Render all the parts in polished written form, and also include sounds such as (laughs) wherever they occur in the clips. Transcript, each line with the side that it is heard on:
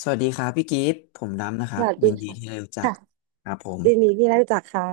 left: สวัสดีครับพี่กิฟต์ผมดำนะค
right: ส
left: รับ
right: วัสดี
left: ยินดี
right: ค่ะ
left: ที่ได้รู้จัก
right: ค่ะ
left: ครับผม
right: ยินดีที่ได้รู้จักค่ะ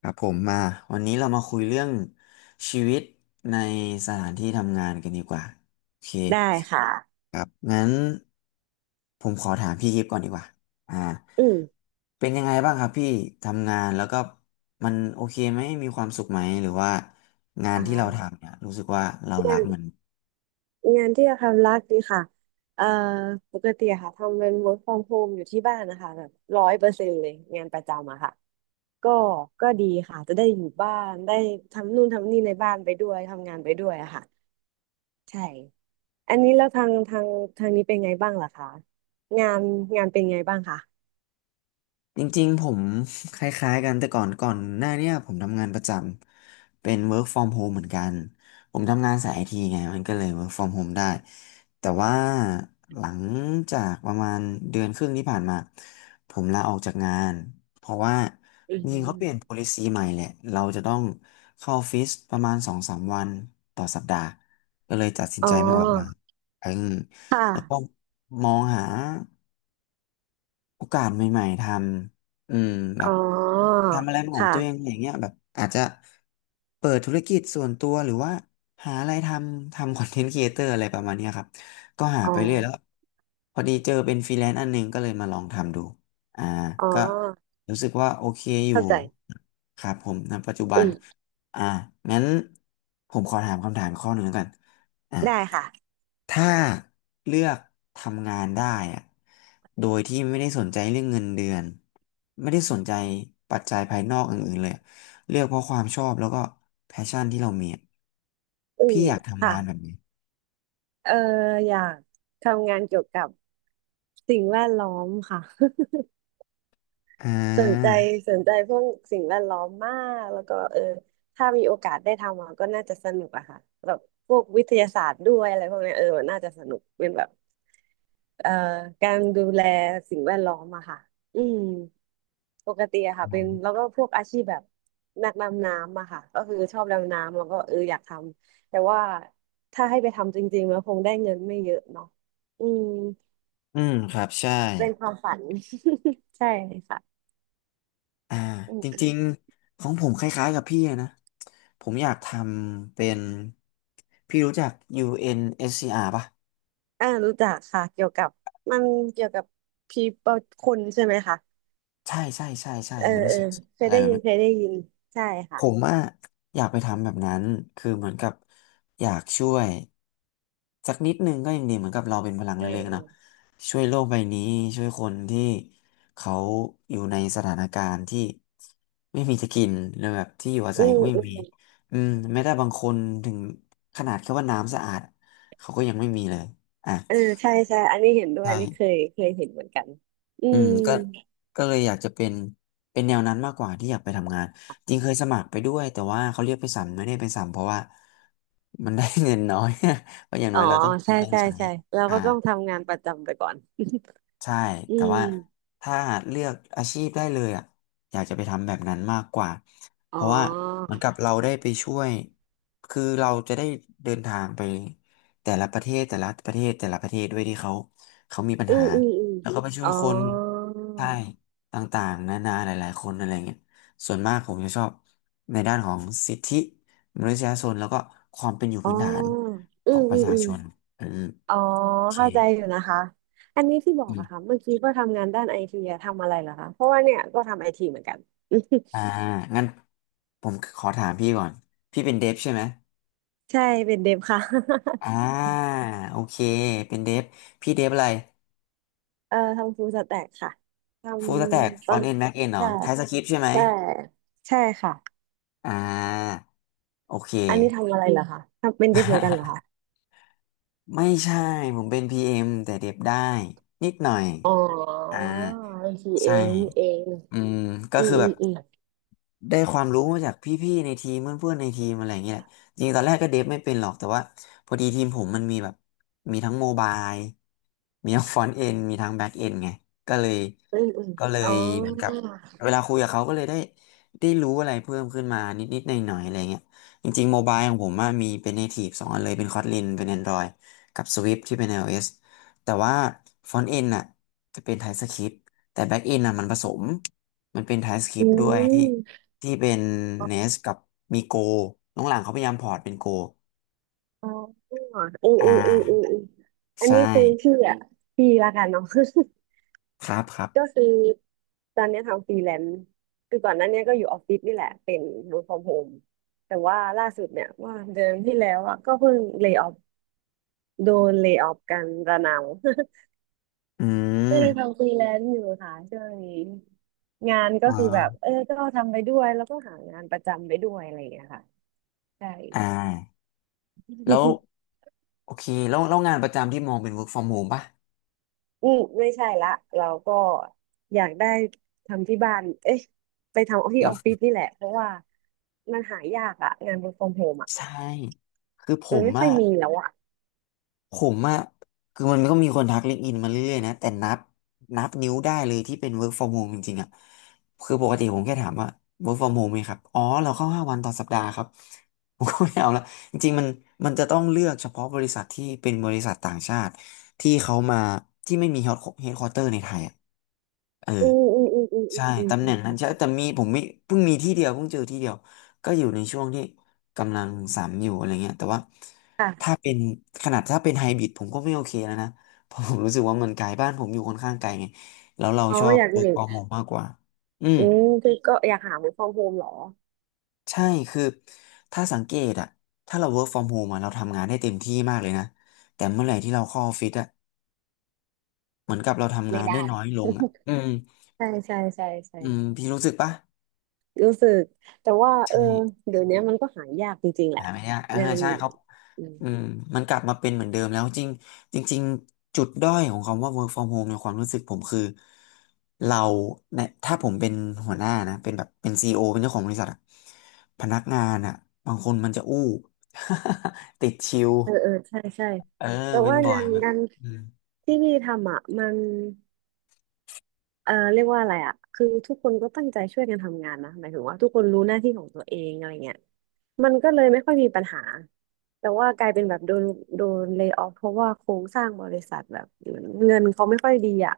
left: ครับผมมาวันนี้เรามาคุยเรื่องชีวิตในสถานที่ทำงานกันดีกว่าโอเค
right: ได้ค่ะ
left: ครับงั้นผมขอถามพี่กิฟต์ก่อนดีกว่าอ่า
right: อืม
left: เป็นยังไงบ้างครับพี่ทำงานแล้วก็มันโอเคไหมมีความสุขไหมหรือว่างา
right: อ
left: นที่เรา
right: ่า
left: ทำเนี่ยรู้สึกว่าเรา
right: งา
left: รั
right: น
left: กมัน
right: ที่จะทำรักดีค่ะเอ่อปกติอะค่ะทำเป็น work from home อยู่ที่บ้านนะคะแบบ100%เลยงานประจำอะค่ะก็ก็ดีค่ะจะได้อยู่บ้านได้ทำนู่นทำนี่ในบ้านไปด้วยทำงานไปด้วยอะค่ะใช่อันนี้แล้วทางนี้เป็นไงบ้างล่ะคะงานงานเป็นไงบ้างคะ
left: จริงๆผม (laughs) คล้ายๆกันแต่ก่อนหน้าเนี่ยผมทำงานประจำเป็น work from home เหมือนกันผมทำงานสายไอทีไงมันก็เลย work from home ได้แต่ว่าหลังจากประมาณเดือนครึ่งที่ผ่านมาผมลาออกจากงานเพราะว่า
right: อื
left: จริงๆเขาเปลี่ยน
right: ม
left: policy ใหม่แหละเราจะต้องเข้าออฟฟิศประมาณสองสามวันต่อสัปดาห์ก็เลยตัดสิน
right: อ๋อ
left: ใจมาออกมาอืม
right: ค่
left: แล้วก็
right: ะ
left: มองหา โอกาสใหม่ๆทำแบ
right: อ๋
left: บ
right: อ
left: ทำอะไรเป็นของตัวเอง
right: ค่ะ
left: อย่างเงี้ยแบบอาจจะเปิดธุรกิจส่วนตัวหรือว่าหาอะไรทำ (laughs) คอนเทนต์ครีเอเตอร์อะไรประมาณเนี้ยครับก็หา
right: อ๋
left: ไปเรื่อยแล้ว
right: อ
left: พอดีเจอเป็นฟรีแลนซ์อันหนึงก็เลยมาลองทำดูอ่า
right: อ๋อ
left: ก็รู้สึกว่าโอเคอยู่
right: เข้าใจ
left: ครับผมณปัจจุบั
right: อื
left: น
right: ม
left: อ่างั้นผมขอถามคำถามข้อหนึ่งแล้วกันอ่า
right: ได้ค่ะ
left: ถ้าเลือกทำงานได้อะโดยที่ไม่ได้สนใจเรื่องเงินเดือน ไม่ได้สนใจปัจจัยภายนอกอื่นๆเลยอะเลือกเพราะความชอบแล้วก็แพชชั่นที่เรามีอะ
right: อื
left: พี่
right: ม
left: อยากทำ
right: ค่ะ
left: งานแบบนี้
right: เอออยากทำงานเกี่ยวกับสิ่งแวดล้อมค่ะ
left: อ่
right: (laughs) สนใจ
left: า
right: พวกสิ่งแวดล้อมมากแล้วก็เออถ้ามีโอกาสได้ทำอะก็น่าจะสนุกอะค่ะแบบพวกวิทยาศาสตร์ด้วยอะไรพวกเนี้ยเออมันน่าจะสนุกเป็นแบบ เอ่อการดูแลสิ่งแวดล้อมอะค่ะ อืมปกติอะค่ะเป็นแล้วก็พวกอาชีพแบบนักดำน้ำอะค่ะก็คือชอบดำน้ำแล้วก็เอออยากทำแต่ว่าถ้าให้ไปทำจริงๆแล้วคงได้เงินไม่เยอะเนาะอืม
left: อืมครับ ใช่
right: เป็นความฝัน (laughs) ใช่ค่ะ
left: อ่า
right: อื
left: จ
right: ม
left: ริงๆของผมคล้ายๆกับพี่เลยนะ ผมอยากทำเป็น พี่รู้จัก UNSCR ป่ะ
right: รู้จักค่ะเกี่ยวกับมันเกี่ยวกับพีเปิลคนใช่ไหมคะ
left: ใช่ใช่ใช่ใช่
right: เออ
left: ยูเอนเอ
right: เอ
left: ส
right: อ
left: ซี
right: เค
left: อาร์อะ
right: ย
left: ไร
right: ได้
left: แบบ
right: ยิน
left: เนี้
right: เคย
left: ย
right: ได้ยินใช่
left: ผ
right: ค่ะ
left: มอะอยากไปทำแบบนั้นคือเหมือนกับอยากช่วยสักนิดนึงก็ยังดีเหมือนกับเราเป็นพลัง
right: เออ
left: เล็กๆ
right: เออ
left: เนาะช่วยโลกใบนี้ช่วยคนที่เขาอยู่ในสถานการณ์ที่ไม่มีจะกินหรือแบบที่อยู่อา
right: อื
left: ศัยก็ไม่มี
right: ม
left: แม้แต่บางคนถึงขนาดแค่ว่าน้ำสะอาดเขาก็ยังไม่มีเลยอ่ะ
right: เออใช่ใช่อันนี้เห็นด้วย
left: ใช่
right: อันนี้เคยเคยเห็นเหมือนกันอื
left: อื
right: ม
left: มก็ก็เลยอยากจะเป็นแนวนั้นมากกว่าที่อยากไปทำงานจริงเคยสมัครไปด้วยแต่ว่าเขาเรียกไปสัมไม่ได้ไปสัมเพราะว่ามันได้ (laughs) เงินน้อย (laughs) เพราะอย่าง
right: อ๋
left: น้
right: อ
left: อยเราต้องกิน
right: ใช่
left: ต้อง
right: ใช่
left: ใช้
right: ใช่เรา
left: อ่า
right: ก็ต้องทำงานประจำไปก่อน
left: ใช่
right: อื
left: แต่ว่า
right: ม
left: ถ้าเลือกอาชีพได้เลยอ่ะอยากจะไปทำแบบนั้นมากกว่า เพ
right: อ๋อ
left: ราะว่าเหมือนกับเราได้ไปช่วย คือเราจะได้เดินทางไปแต่ละประเทศแต่ละประเทศแต่ละประเทศด้วยที่เขามีปัญ
right: อื
left: หา
right: มอืมอืม
left: แล้วก็ไปช่ว
right: อ๋
left: ย
right: อ
left: คนใช่ต่างๆนานาหลายๆคนอะไรเงี้ยส่วนมากผมจะชอบในด้านของสิทธิมนุษยชนแล้วก็ความเป็นอยู่
right: อ๋อ
left: พื้นฐาน
right: อื
left: ของ
right: ม
left: ป
right: อื
left: ระ
right: ม
left: ชา
right: อืม
left: ชนอืม
right: อ๋อ
left: โอเค
right: เข้าใจอยู่นะคะอันนี้ที่บอกอะค่ะเมื่อกี้ก็ทำงานด้านไอทีอะทำอะไรเหรอคะเพราะว่าเนี่ยก็ทำไอทีเหมือนกัน
left: อ่า งั้นผมขอถามพี่ก่อน พี่เป็นเดฟใช่ไหม
right: (laughs) ใช่เป็นเดฟค่ะ
left: อ่า โอเค เป็นเดฟพี่เดฟอะไร
right: (laughs) เออทำฟูลสแต็กค่ะท
left: ฟูลสแต็ก
right: ำ
left: ฟ
right: ตอ
left: อน
right: น
left: ต์เอ็นแม็กเอ็นเหรอ
right: ใช่
left: ไทป์สคริปต์ใช่ไหม
right: ใช่ใช่ค่ะ
left: อ่า โอเค
right: อันนี้ทำอะไรเหรอคะ ทำเป็นดิบเหมือนกันเหรอคะ
left: (laughs) ไม่ใช่ ผมเป็น PM แต่เดฟได้ นิดหน่อย
right: อ๋อ
left: อ่า
right: บัญีเอ
left: ใช่
right: งนี่เอง
left: อืมก็
right: อืม
left: คือ
right: อื
left: แบ
right: ม
left: บ
right: อืม
left: ได้ความรู้มาจากพี่ๆในทีมเพื่อนๆในทีมอะไรอย่างเงี้ยแหละจริงๆตอนแรกก็เดฟไม่เป็นหรอกแต่ว่าพอดีทีมผมมันมีแบบมีทั้งโมบายมีทั้งฟรอนต์เอนมีทั้งแบ็กเอนไงก็เลย
right: อืมอืม
left: ก็เล
right: อ๋อ
left: ยเหมือนกับเวลาคุยกับเขาก็เลยได้รู้อะไรเพิ่มขึ้นมานิดๆหน่อยๆอะไรเงี้ยจริงๆโมบายของผมอะมีเป็น Native สองอันเลยเป็น Kotlin เป็น Android กับ Swift ที่เป็น iOS แต่ว่าฟรอนต์เอนน่ะจะเป็น TypeScript แต่แบ็กเอนน่ะมันผสมมันเป็น
right: อื
left: TypeScript ด้วยที่
right: ม
left: ที่เป็นเนสกับมีโกน้องหลังเขาพยายามพอร์ตเป็นโก
right: อ๋ออืม
left: อ่
right: อืมอืมอืมอ
left: า
right: มอัน
left: ใช่
right: นี้คือพี่อ่ะพี่ละกันเนาะ (laughs)
left: ครับครั
right: ก็
left: บ
right: คือตอนเนี้ยทำฟรีแลนซ์คือก่อนหน้าเนี้ยก็อยู่ออฟฟิศนี่แหละเป็น work from home แต่ว่าล่าสุดเนี่ยว่าเดือนที่แล้วอ่ะก็เพิ่งเล y o ออโดนเล y o ออกันระนาว (laughs)
left: อื
right: ก็เลย
left: ม
right: ทำฟรีแลนซ์อยู่ค่ะช่วงนี้ งานก็
left: อ
right: คือแบบ
left: ่า
right: เออก็ทำไปด้วยแล้วก็หางานประจำไปด้วยอะไรอย่างเงี้ยค่ะใช่
left: อ่าแล้ว
right: (laughs)
left: โอเคแล้วงานประจำที่มองเป็น work from home ป่ะ
right: อืมไม่ใช่ละเราก็อยากได้ทำที่บ้านเอ๊ะไปทำที่
left: เดีย
right: อ
left: ว
right: อฟฟิศนี่แหละเพราะว่ามันหายากอะงาน work from home อะ
left: ใช่คือผ
right: มัน
left: ม
right: ไม่ค่อ
left: อะ
right: ยมีแล้วอะ
left: ผมอะคือมันก็มีคนทักลิงก์อินมาเรื่อยๆนะแต่นับนิ้วได้เลยที่เป็น work from home จริงๆอะคือปกติผมแค่ถามว่า work from home ไหมครับอ๋อเราเข้า5 วันต่อสัปดาห์ครับ (laughs) ผมก็ไม่เอาละจริงๆมันจะต้องเลือกเฉพาะบริษัทที่เป็นบริษัทต่างชาติที่เขามาที่ไม่มี headquarter ในไทยอะเออ
right: อืมอืมอืมอืม
left: ใช่
right: อืม
left: ตำ
right: อื
left: แห
right: ม
left: น่งนั้นใช่
right: อืม
left: แต่ผมมีเพิ่งเจอที่เดียวก็อยู่ในช่วงที่กำลังสามอยู่อะไรเงี้ยแต่ว่าถ้า
right: ค่ะ
left: เป็นขนาดถ้าเป็นไฮบริดผมก็ไม่โอเคแล้วนะ (laughs) เพราะผมรู้สึกว่ามันไกลบ้านผมอยู่ค่อนข้างไกลไงแล้วเรา
right: อ๋อ
left: ชอบ
right: อยาก
left: work
right: มี
left: from home มากกว่าอืม
right: อืมคือก็อยากหา work from home เหรอ
left: ใช่คือถ้าสังเกตอะถ้าเรา work from home อะเราทำงานได้เต็มที่มากเลยนะแต่เมื่อไหร่ที่เราเข้าออฟฟิศอะเหมือนกับเราทำ
right: ไม่
left: งานได้
right: ได้
left: น้อยลงอะอืม
right: ใช่ใช่ใช่ใช่
left: อืมพี่รู้สึกปะ
right: รู้สึกแต่ว่าเอ
left: ใช่
right: อเดี๋ยวนี้มันก็หายากจริงๆแหละ
left: หาไม่ยากเออ
right: งาน
left: ใช่ครับอืมมันกลับมาเป็นเหมือนเดิมแล้วจริงจริงๆจุดด้อยของคำว่า work from home ในความรู้สึกผมคือเราเนี่ยถ้าผมเป็นหัวหน้านะเป็นซีอีโอเป็นเจ้าของบริษัทอะพนักงานอะบางคนมันจะอู้ (laughs) ติดชิว
right: เออเออใช่ใช่
left: เออ
right: แต่
left: เป็น
right: ว่า
left: บ่อยแบบ
right: งาน
left: อืม
right: ที่พี่ทำอ่ะมันเออเรียกว่าอะไรอ่ะคือทุกคนก็ตั้งใจช่วยกันทำงานนะหมายถึงว่าทุกคนรู้หน้าที่ของตัวเองอะไรเงี้ยมันก็เลยไม่ค่อยมีปัญหาแต่ว่ากลายเป็นแบบโดนเล y o อ f เพราะว่าโครงสร้างบริษัทแบบเงินเขาไม่ค่อยดีอ่ะ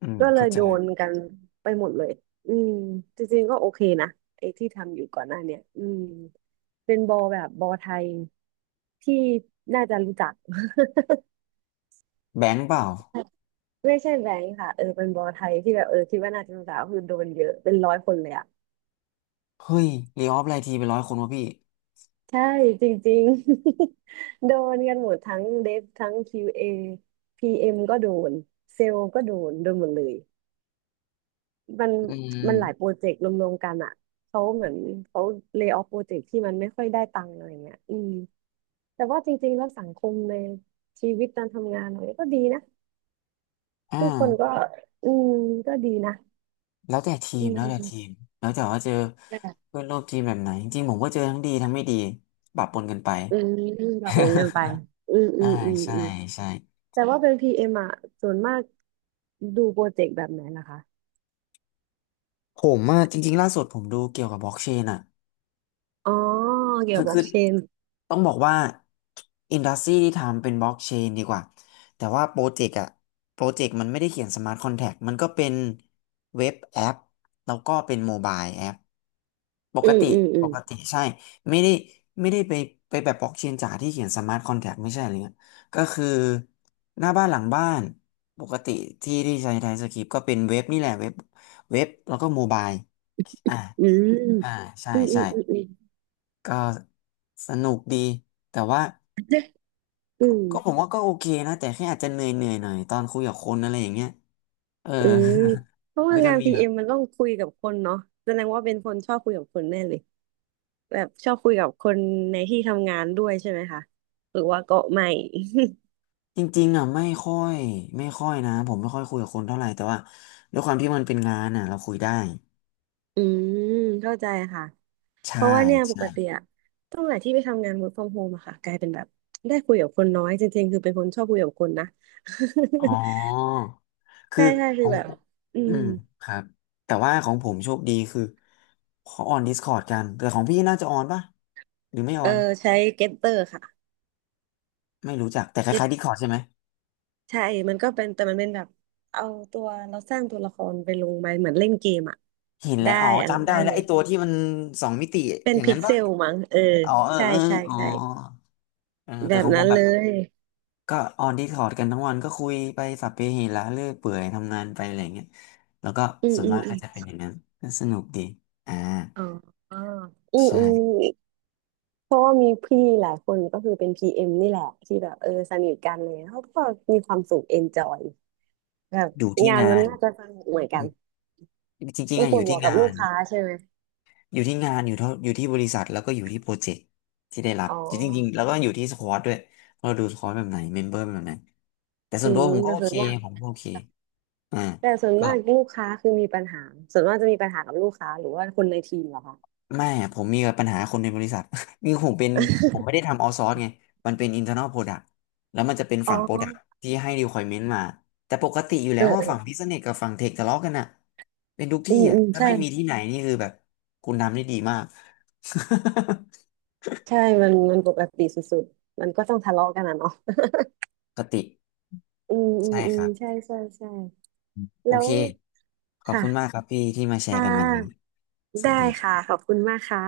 left: อืม
right: ก็เล
left: เข้า
right: ย
left: ใจ
right: โดนกันไปหมดเลยอืมจริงๆก็โอเคนะไอ้ที่ทำอยู่ก่อนหน้าเนี้ยอืมเป็นบอแบบบอไทยที่น่าจะรู้จัก (laughs)
left: แบงค์เปล่า
right: ไม่ใช่แบงค์ค่ะเออเป็นบอไทยที่แบบเออคิดว่าน่าจะสาวคือโดนเยอะเป็นร้อยคนเลยอ่ะ
left: เฮ้ยรีออฟไลน์ทีไปนร้อยคนวะพี่
right: ใช่จริงๆ (laughs) โดนกันหมดทั้งเดฟทั้ง QA PM ก็โดนเซลล์ก็โดนโดนหมดเลยมัน
left: อื
right: มันหลายโปร
left: ม
right: เจกต์รวมๆกันอ่ะเขาเหมือนเขาเล y o อ f โปรเจกต์ที่มันไม่ค่อยได้ตังค์อะไรเงี้ยอืมแต่ว่าจริงๆแล้วสังคมในชีวิตการทำงานเราเนี่ยก็ดีนะ
left: อ่า
right: ทุกคนก็อืมก็ดีนะ
left: แล้วแต่ที
right: อื
left: ม
right: ม
left: แล้วแต่ทีมแล้วแต่ว่าเจอเพื่อนร่วมทีมแบบไหนจริงๆผมก็เจอทั้งดีทั้งไม่ดีปะปนกันไป
right: อืมแบบโอนเงินไปอืม
left: (laughs)
right: อื
left: อ่า
right: มอืม
left: ใช่
right: อืม
left: ใช่
right: แต่ว่าเป็นพีเอ็มอ่ะส่วนมากดูโปรเจกต์แบบไหนล่ะคะ
left: ผมอ่ะจริงๆล่าสุดผมดูเกี่ยวกับ blockchain อ่ะ
right: อ๋อเกี่ย
left: คื
right: ว
left: อ
right: กับบล็อ
left: คื
right: ก
left: อ
right: เชน
left: ต้องบอกว่าอินดัสทรีที่ทำเป็นบล็อกเชนดีกว่าแต่ว่าโปรเจกต์มันไม่ได้เขียนสมาร์ทคอนแท็กมันก็เป็นเว็บแอปแล้วก็เป็นโมบายแอปป
right: อื
left: ก
right: ม
left: ติ
right: อืมอื
left: ป
right: ม
left: กติใช่ไม่ได้ไม่ได้ไปไปแบบบล็อกเชนจ๋าที่เขียนสมาร์ทคอนแท็กไม่ใช่อะไรเงี้ยก็คือหน้าบ้านหลังบ้านปกติที่ที่ใช้ไทยสคริปต์ก็เป็นเว็บนี่แหละเว็บแล้วก็โมบายอ่า
right: อืม
left: อ่าใช่
right: อืมอื
left: ใช่
right: มอืมอืม
left: ก็สนุกดีแต่ว่า
right: อื
left: ก็
right: ม
left: ก็ผมว่าก็โอเคนะแต่แค่อาจจะเหนื่อยหน่อยตอนคุยกับคนอะไรอย่างเงี้ยเออ
right: อืมเพ
left: (laughs)
right: ราะ
left: มัน
right: ว่า
left: ก็จะ
right: งาน
left: มี
right: พี
left: แบ
right: เอ็
left: บ
right: มมันต้องคุยกับคนเนาะแสดงว่าเป็นคนชอบคุยกับคนแน่เลยแบบชอบคุยกับคนในที่ทำงานด้วยใช่ไหมคะหรือว่าก็ไม่
left: จริงๆอ่ะไม่ค่อยนะผมไม่ค่อยคุยกับคนเท่าไหร่แต่ว่าด้วยความที่มันเป็นงานอ่ะเราคุยได้
right: (laughs) อืมเข้าใจค่ะ เพ
left: ใช่
right: ราะว่าเนี่ยป
left: ใช่
right: กติอะตั้งแต่ที่ไปทำงาน work from home อะค่ะกลายเป็นแบบได้คุยกับคนน้อยจริงๆคือเป็นคนชอบคุยกับคนนะ
left: อ๋อ
right: (laughs)
left: คือ
right: ใช่ใช่
left: ข
right: คือ
left: อง
right: แบบ
left: ผม
right: อ่ื
left: อื
right: ม
left: มครับแต่ว่าของผมโชคดีคือเขาออน Discord กันแต่ของพี่น่าจะออนป่ะหรือไม่อ
right: เอ
left: อ
right: อ
left: น
right: ใช้ Getter ค่ะ
left: ไม่รู้จักแต่คล้าย
right: Get
left: ๆ Discord ใช่ไหม
right: ใช่มันก็เป็นแต่มันเป็นแบบเอาตัวเราสร้างตัวละครไปลงไปเหมือนเล่นเกมอะ
left: หินแห
right: ได้
left: ละอ๋อ
right: อันนั้น
left: จำได้
right: ได้
left: แล้
right: เล
left: วไอ้
right: ย
left: ตัวที่มันสองมิติ
right: เป็
left: อ
right: น
left: ย่าง
right: พิ
left: นั้
right: ก
left: น
right: เซ
left: ปะ
right: ลมั้งเออ
left: อ๋อเออ
right: ใช่
left: เออ
right: ใช่
left: อ๋อ
right: ใช่
left: เออ
right: แบ
left: แต่
right: บ
left: ของผ
right: นั้
left: ม
right: น
left: แบ
right: เล
left: บ
right: ย
left: ก็ออนดิสคอร์ดกันทั้งวันก็คุยไปสัพเพเหระเรื่อยเปื่อยทำงานไปอะไรเงี้ยแล้วก็
right: อืม
left: ส่วน
right: อืม
left: มาก
right: อื
left: ก็
right: ม
left: จะเป็นอย่างนั้นก็สนุกดีอ่า
right: อ๋ออือ
left: ใช่
right: อือ เพราะว่ามีพี่หลายคนก็คือเป็นพีเอ็มนี่แหละที่แบบเออสนิทกันเลยเขาก็มีความสุขเอนจอยแบบ
left: อยู่ที่
right: งาน
left: งา
right: มัน
left: น
right: น่าจะสนุกเหมือน
left: อื
right: กัน
left: มจริงๆ
right: มัน
left: อะ
right: ป
left: อ
right: วด
left: ยู่
right: หั
left: ที่
right: วกับ
left: งา
right: ลู
left: น
right: กค้าใช่ไหม
left: อยู่ที่บริษัทแล้วก็อยู่ที่โปรเจกต์ที่ได้รับ
right: อ๋
left: จริงๆแล้
right: อ
left: วก็อยู่ที่สควอตด้วยเราดูสควอตแบบไหนเมมเบอร์แบบไหนแต่ส่
right: อื
left: วนตัว
right: ม
left: ผมก็
right: แต่
left: โอ
right: ส่ว
left: เค
right: นมาก
left: ผมก็โอเคอ่า
right: ลูกค้าคือมีปัญหาส่วนมากจะมีปัญหากับลูกค้าหรือว่าคนในทีมเหรอคะ
left: ไม่อะผมมีปัญหาคนในบริษัท (laughs) มีผมเป็นผมไม่ได้
right: (laughs)
left: ทำเอาซอ ไงมันเป็น internal product แล้วมันจะเป็น
right: อ๋อ
left: ฝั่ง product ที่ให้ requirement มาแต่ปกติอยู่
right: เอ
left: แล้
right: อ
left: วว่า
right: เออ
left: ฝั่ง business กับฝั่ง tech ทะเลาะกันอะเป็นทุก
right: อื
left: ที่
right: ม
left: อะ
right: อืม
left: ถ้า
right: ใช่
left: ไม่มีที่ไหนนี่คือแบบคุณทำได้ดีมาก (laughs)
right: ใช่มันมันปกติสุดๆมันก็ต้องทะเลาะกันนะเนาะ
left: ปกติ
right: (laughs) อืมอื
left: ใช่
right: มอื
left: ค
right: ม
left: รับ
right: ใช่ใช่ใช่
left: โอ
right: แล้ว
left: เคขอบคุณมาก
right: ค่ะ
left: ครับพี่ที่มาแช
right: ค่ะ
left: ร์กันวันนี้ส
right: ได้
left: วัสดีค
right: ค่ะ
left: รับ
right: ขอบคุณมากค่ะ